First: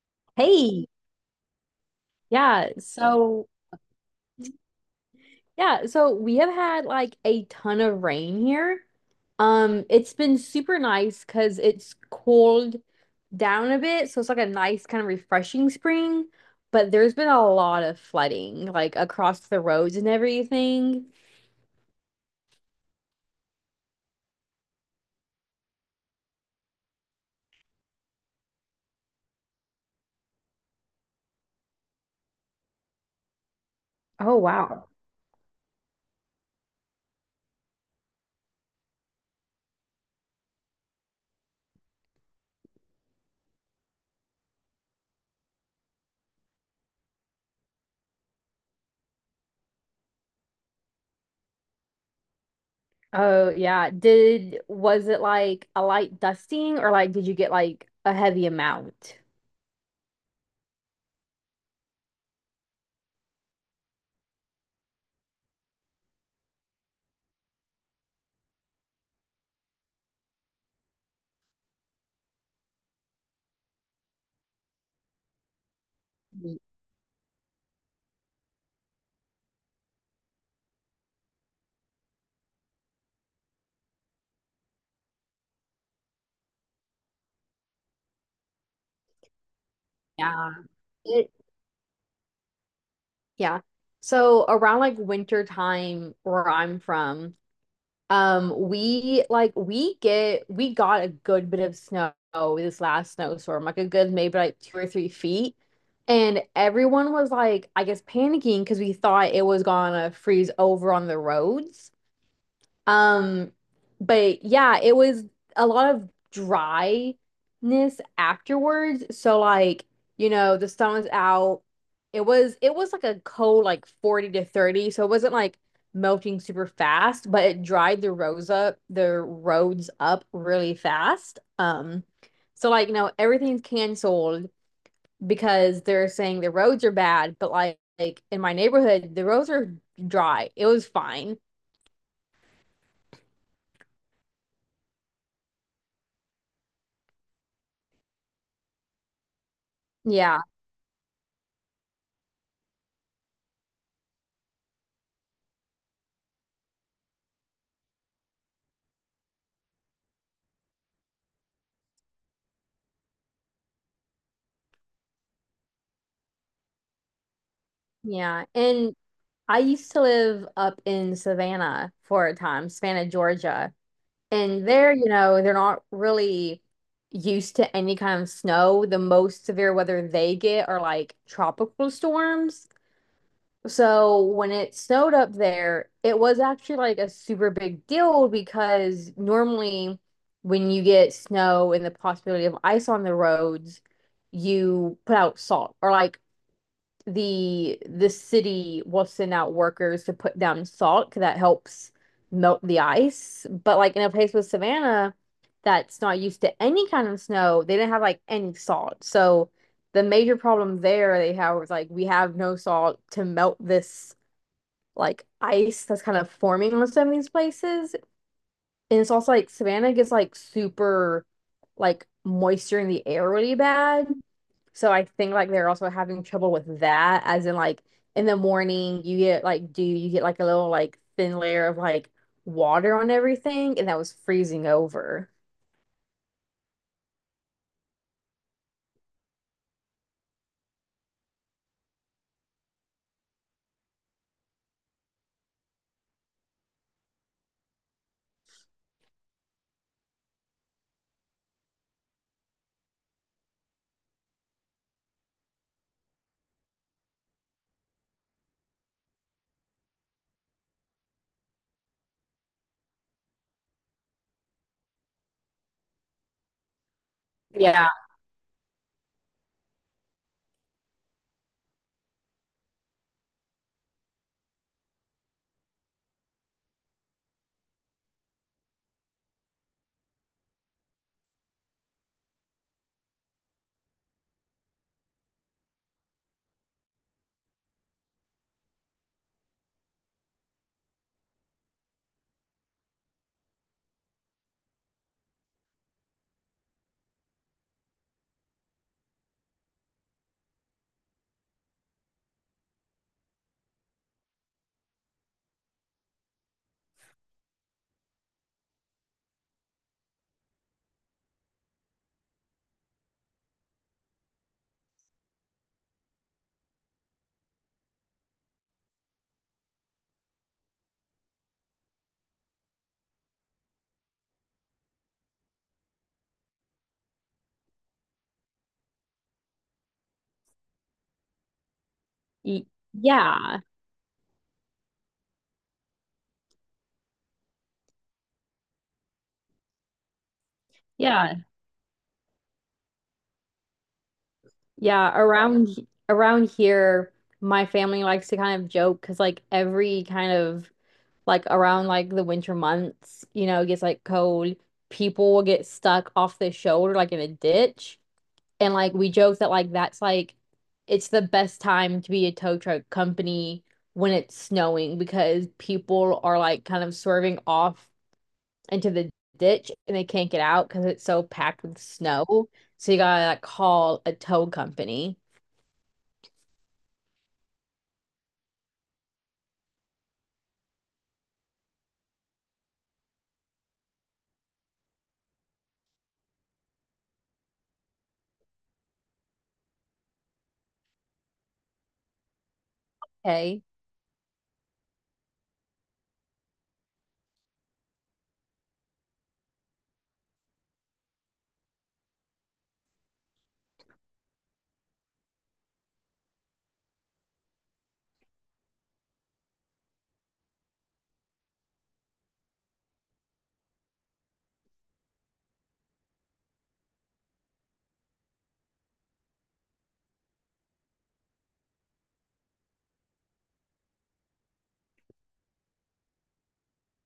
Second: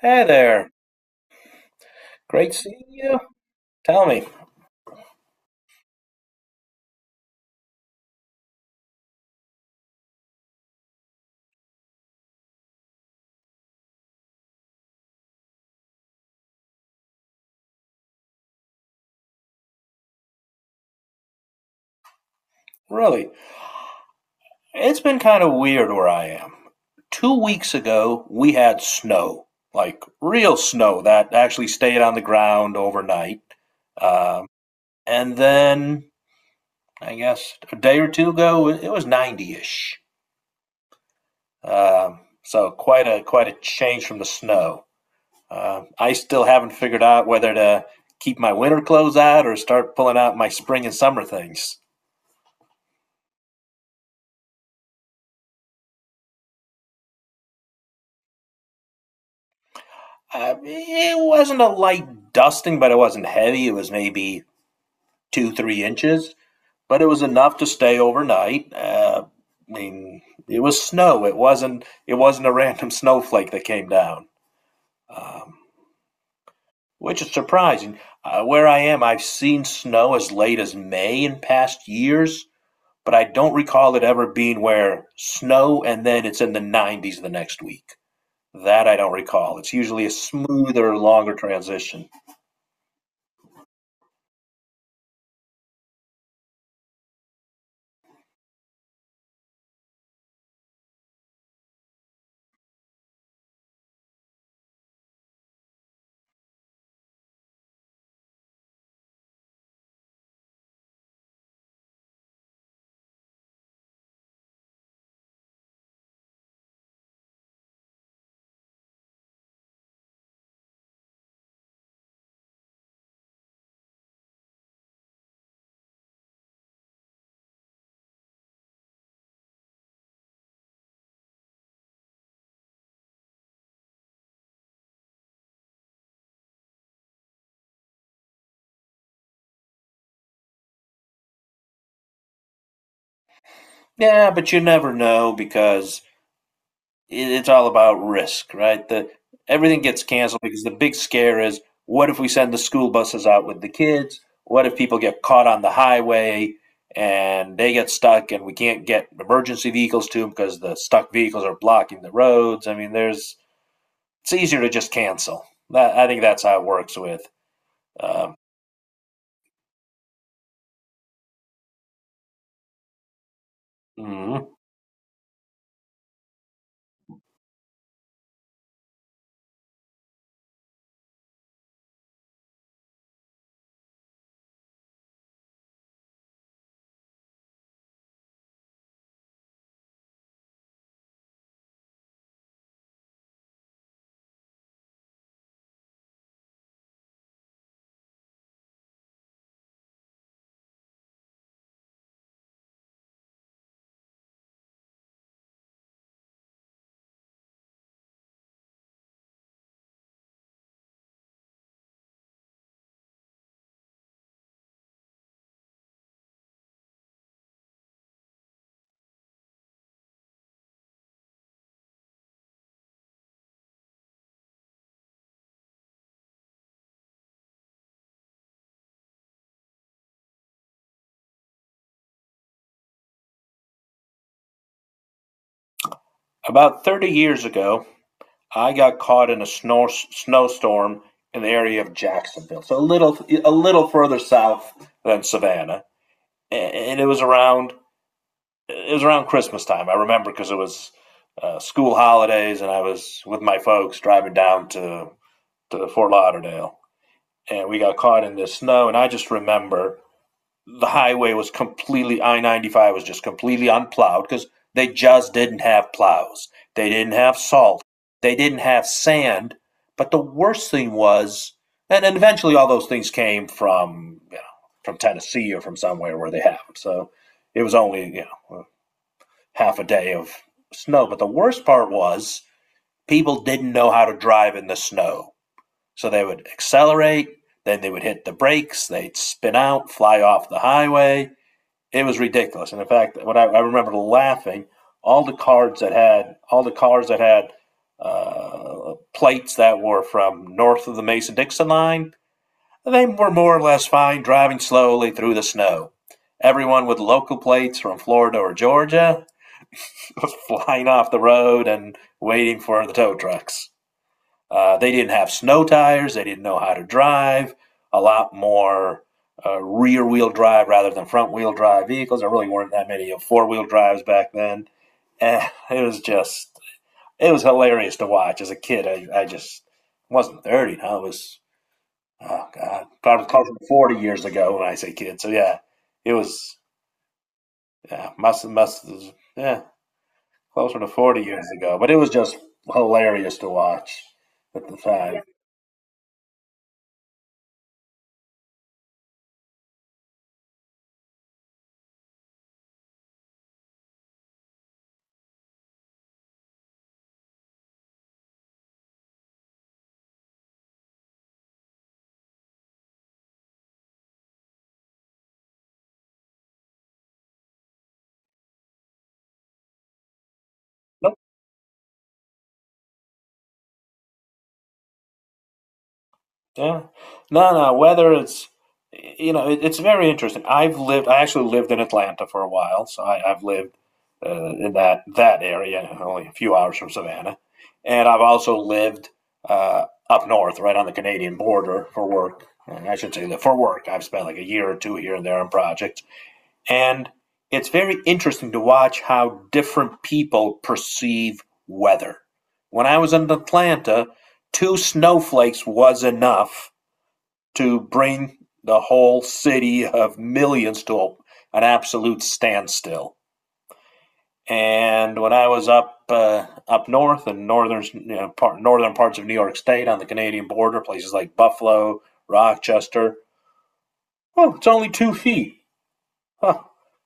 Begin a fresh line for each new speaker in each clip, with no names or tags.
Hey there.
Hey,
Great
yeah.
seeing you.
So,
Tell me,
yeah, so we have had like a ton of rain here. It's been super nice because it's cooled down a bit, so it's like a nice kind of refreshing spring, but there's been a lot of flooding like across the roads and everything.
really, it's been kind of weird where I am. 2 weeks ago, we had snow, like real snow that actually stayed on the ground overnight.
Oh,
Um,
wow.
and then, I guess, a day or two ago, it was 90-ish. So quite a change from the snow. I still haven't figured out whether to keep my winter clothes out or start pulling out my spring and summer things.
Oh, yeah. Did Was it like a light dusting or like did you get like a heavy amount?
I It wasn't a light dusting, but it wasn't heavy. It was maybe two, 3 inches, but it was enough to stay overnight. I mean, it was snow. It wasn't a random snowflake that came down, um, which is surprising. Where I am, I've seen snow as late as May in past years, but I don't recall it ever being where snow and then it's in the 90s the next week. That I don't recall. It's usually a
Yeah.
smoother,
It
longer transition.
Yeah. So around like winter time where I'm from, we like we get we got a good bit of snow this last snowstorm, like a good maybe like two or three feet. And everyone was like, I guess, panicking because we thought it was gonna freeze over on the roads. Um, but yeah, it was a lot of dryness afterwards. So like, you know, the sun was out. It was like a cold like 40 to 30, so it wasn't like melting super fast, but it dried the roads up really fast. So like, you know, everything's canceled because they're saying the roads are bad, but like in my neighborhood, the roads are dry. It was fine.
Yeah, but you never know because it's all about risk, right? The Everything gets canceled
Yeah,
because the big scare is, what if we send the school buses out with the kids? What if people get caught on the highway and they get stuck and we can't get emergency vehicles to them because the stuck vehicles are blocking the roads? There's it's easier to just cancel. I think that's how it works with. Um,
yeah. And I used to live up in Savannah for a time, Savannah, Georgia.
mhm.
And there, you know, they're not really used to any kind of snow. The most severe weather they get are like tropical storms. So when it snowed up there, it was actually like a super big deal because normally when you get snow and the possibility of ice on the roads, you put out salt or like the city will send out workers to put down salt because that helps melt the ice. But like in a place with Savannah that's not used to any kind of snow, they didn't have like any salt. So the major problem there they have was like we have no salt to melt this like ice that's kind of forming on some of these places. And it's also like Savannah gets like super like moisture in the air really bad. So I think like they're also having trouble with that, as in like in the morning you get like dew, you get like a little like thin layer of like water on everything, and that was freezing over.
About 30 years ago, I got caught in a snowstorm in the area of Jacksonville, so a little further south than Savannah, and it was around Christmas time. I remember because it was school holidays, and I was with my folks driving down to Fort Lauderdale, and we got caught in this snow. And I just remember the highway was completely, I 95 was just completely unplowed because they just didn't have plows. They didn't have salt.
Yeah.
They didn't have sand. But the worst thing was, and eventually all those things came from, you know, from Tennessee or from somewhere where they have them. So it was only, you know, half a day of snow. But the worst part was people didn't know how to drive in the snow. So they would accelerate, then they would hit the brakes, they'd spin out, fly off the highway. It was ridiculous. And in fact, I remember laughing, all the cars that had plates that were from north of the Mason Dixon line, they were more or less fine driving slowly through the snow. Everyone with local plates from Florida or Georgia was flying off the road and waiting for the tow trucks. They didn't have snow tires. They didn't know how to drive. A lot more rear wheel drive rather than front wheel drive vehicles. There really weren't that many four-wheel drives back then. And it was just, it was hilarious to watch as a kid. I just wasn't 30. No, it was, oh
Y-
God, probably close
Yeah,
to 40 years ago when I say kid. So yeah, it was, yeah, must, yeah, closer to 40
yeah,
years ago. But it was just hilarious to watch at the
yeah.
time.
Around around here, my family likes to kind of joke because like every kind of like around like the winter months, you know, it gets like cold. People will get stuck off the shoulder like in a ditch. And like we joke that like that's like it's the best time to be a tow truck company when it's snowing because people are like kind of swerving off into the ditch and they can't get out because it's
No.
so packed with snow. So you gotta like call a tow company.
Yeah. No, no, weather, it's, you know, it's very interesting. I actually lived in Atlanta for a while, so I've lived in that area, only a few hours from Savannah. And I've also lived up north, right on the Canadian border for work. And I should say that for
Okay.
work, I've spent like a year or two here and there on projects. And it's very interesting to watch how different people perceive weather. When I was in Atlanta, two snowflakes was enough to bring the whole city of millions to an absolute standstill. And when I was up north in northern, you know, northern parts of New York State on the Canadian border, places like Buffalo, Rochester, oh, it's only 2 feet. Huh.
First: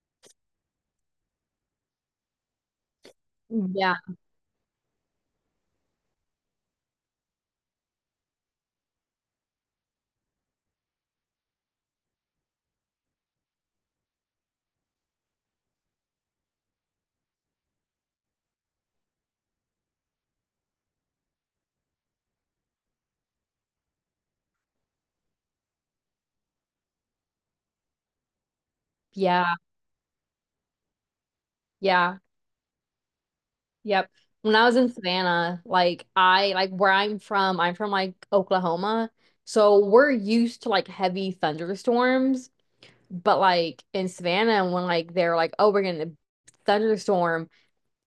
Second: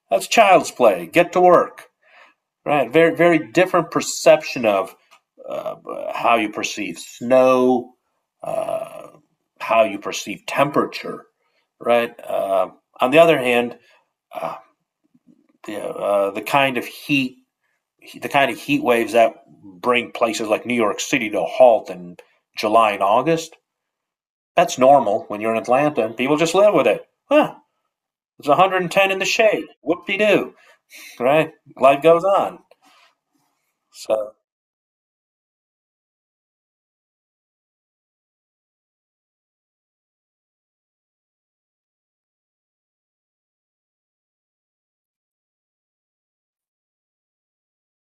That's child's play. Get to work. Right. Very, very different
Yeah,
perception of uh, how you perceive snow, uh, how you perceive temperature, right? On the other hand, uh, the kind of heat, the kind of heat waves that bring places like New York City to a halt in July and August, that's normal when you're in Atlanta and people just live with it. Huh, it's 110 in the
yeah,
shade. Whoop-de-doo, right? Life
yeah,
goes on.
yep.
So
When I was in Savannah, like I like where I'm from like Oklahoma. So we're used to like heavy thunderstorms. But like in Savannah, when like they're like, oh, we're gonna thunderstorm,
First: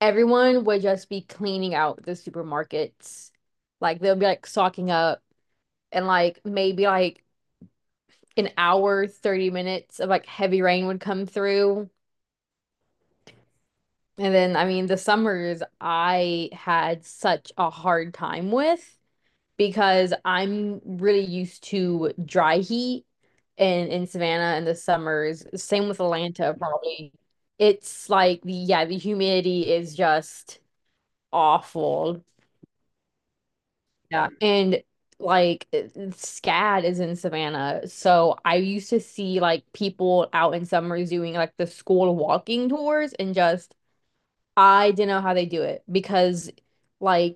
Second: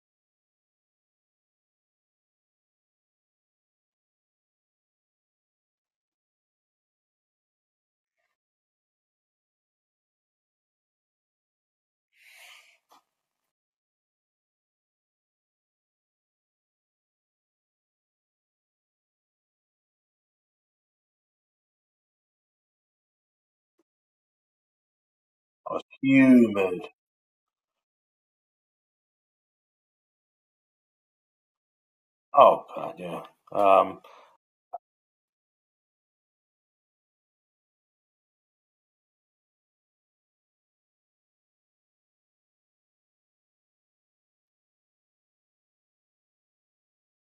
everyone would just be cleaning out the supermarkets. Like they'll be like stocking up and like maybe like an hour, 30 minutes of like heavy rain would come through. And then I mean the summers I had such a hard time with because I'm really used to dry heat in Savannah in the summers.
it's
Same with Atlanta,
humid.
probably. It's like the yeah, the humidity is just awful.
Oh god, yeah. Um,
Yeah. And like SCAD is in Savannah. So I used to see like people out in summers doing like the school walking tours and just I didn't know how they do it because like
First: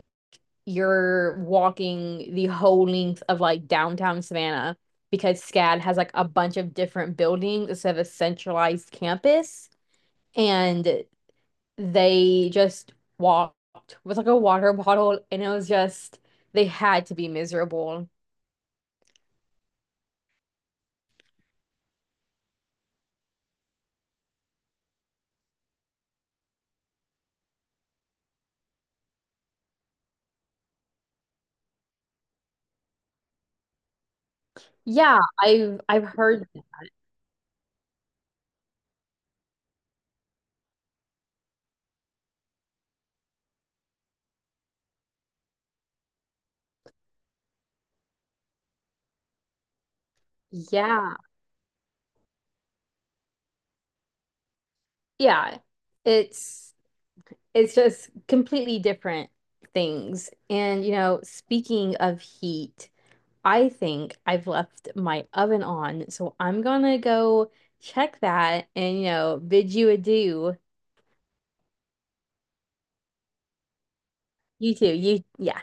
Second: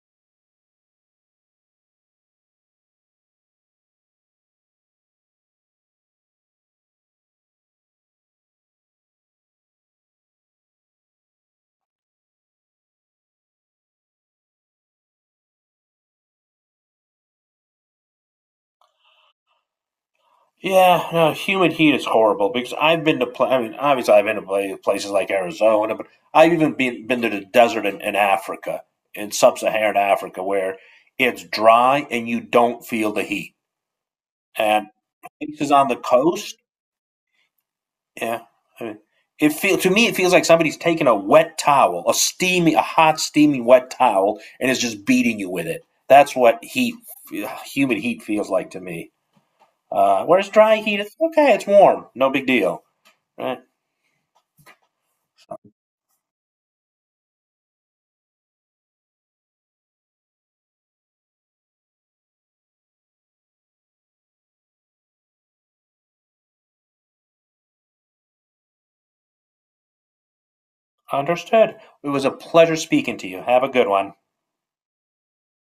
you're walking the whole length of like downtown Savannah because SCAD has like a bunch of different buildings instead of a centralized campus. And they just walked with like a water bottle, and it was just, they had to be miserable.
yeah, no, humid heat is horrible because I mean, obviously I've been to places like Arizona, but I've even been to the desert in Africa, in sub-Saharan Africa, where it's dry and you don't feel the heat. And
Yeah,
places on the
I've heard
coast, yeah, I mean, it feels like somebody's taking a wet towel, a hot, steamy wet towel, and is just beating you with it. That's what heat, humid heat feels like to me. Where's dry heat?
yeah.
It's okay, it's warm. No big deal. Right?
Yeah. It's it's just completely different things. And you know, speaking of heat, I think I've left my oven on, so I'm gonna go check that and, you know, bid you adieu.
Understood. It was a pleasure speaking to you. Have a good one.
You too. You, yeah.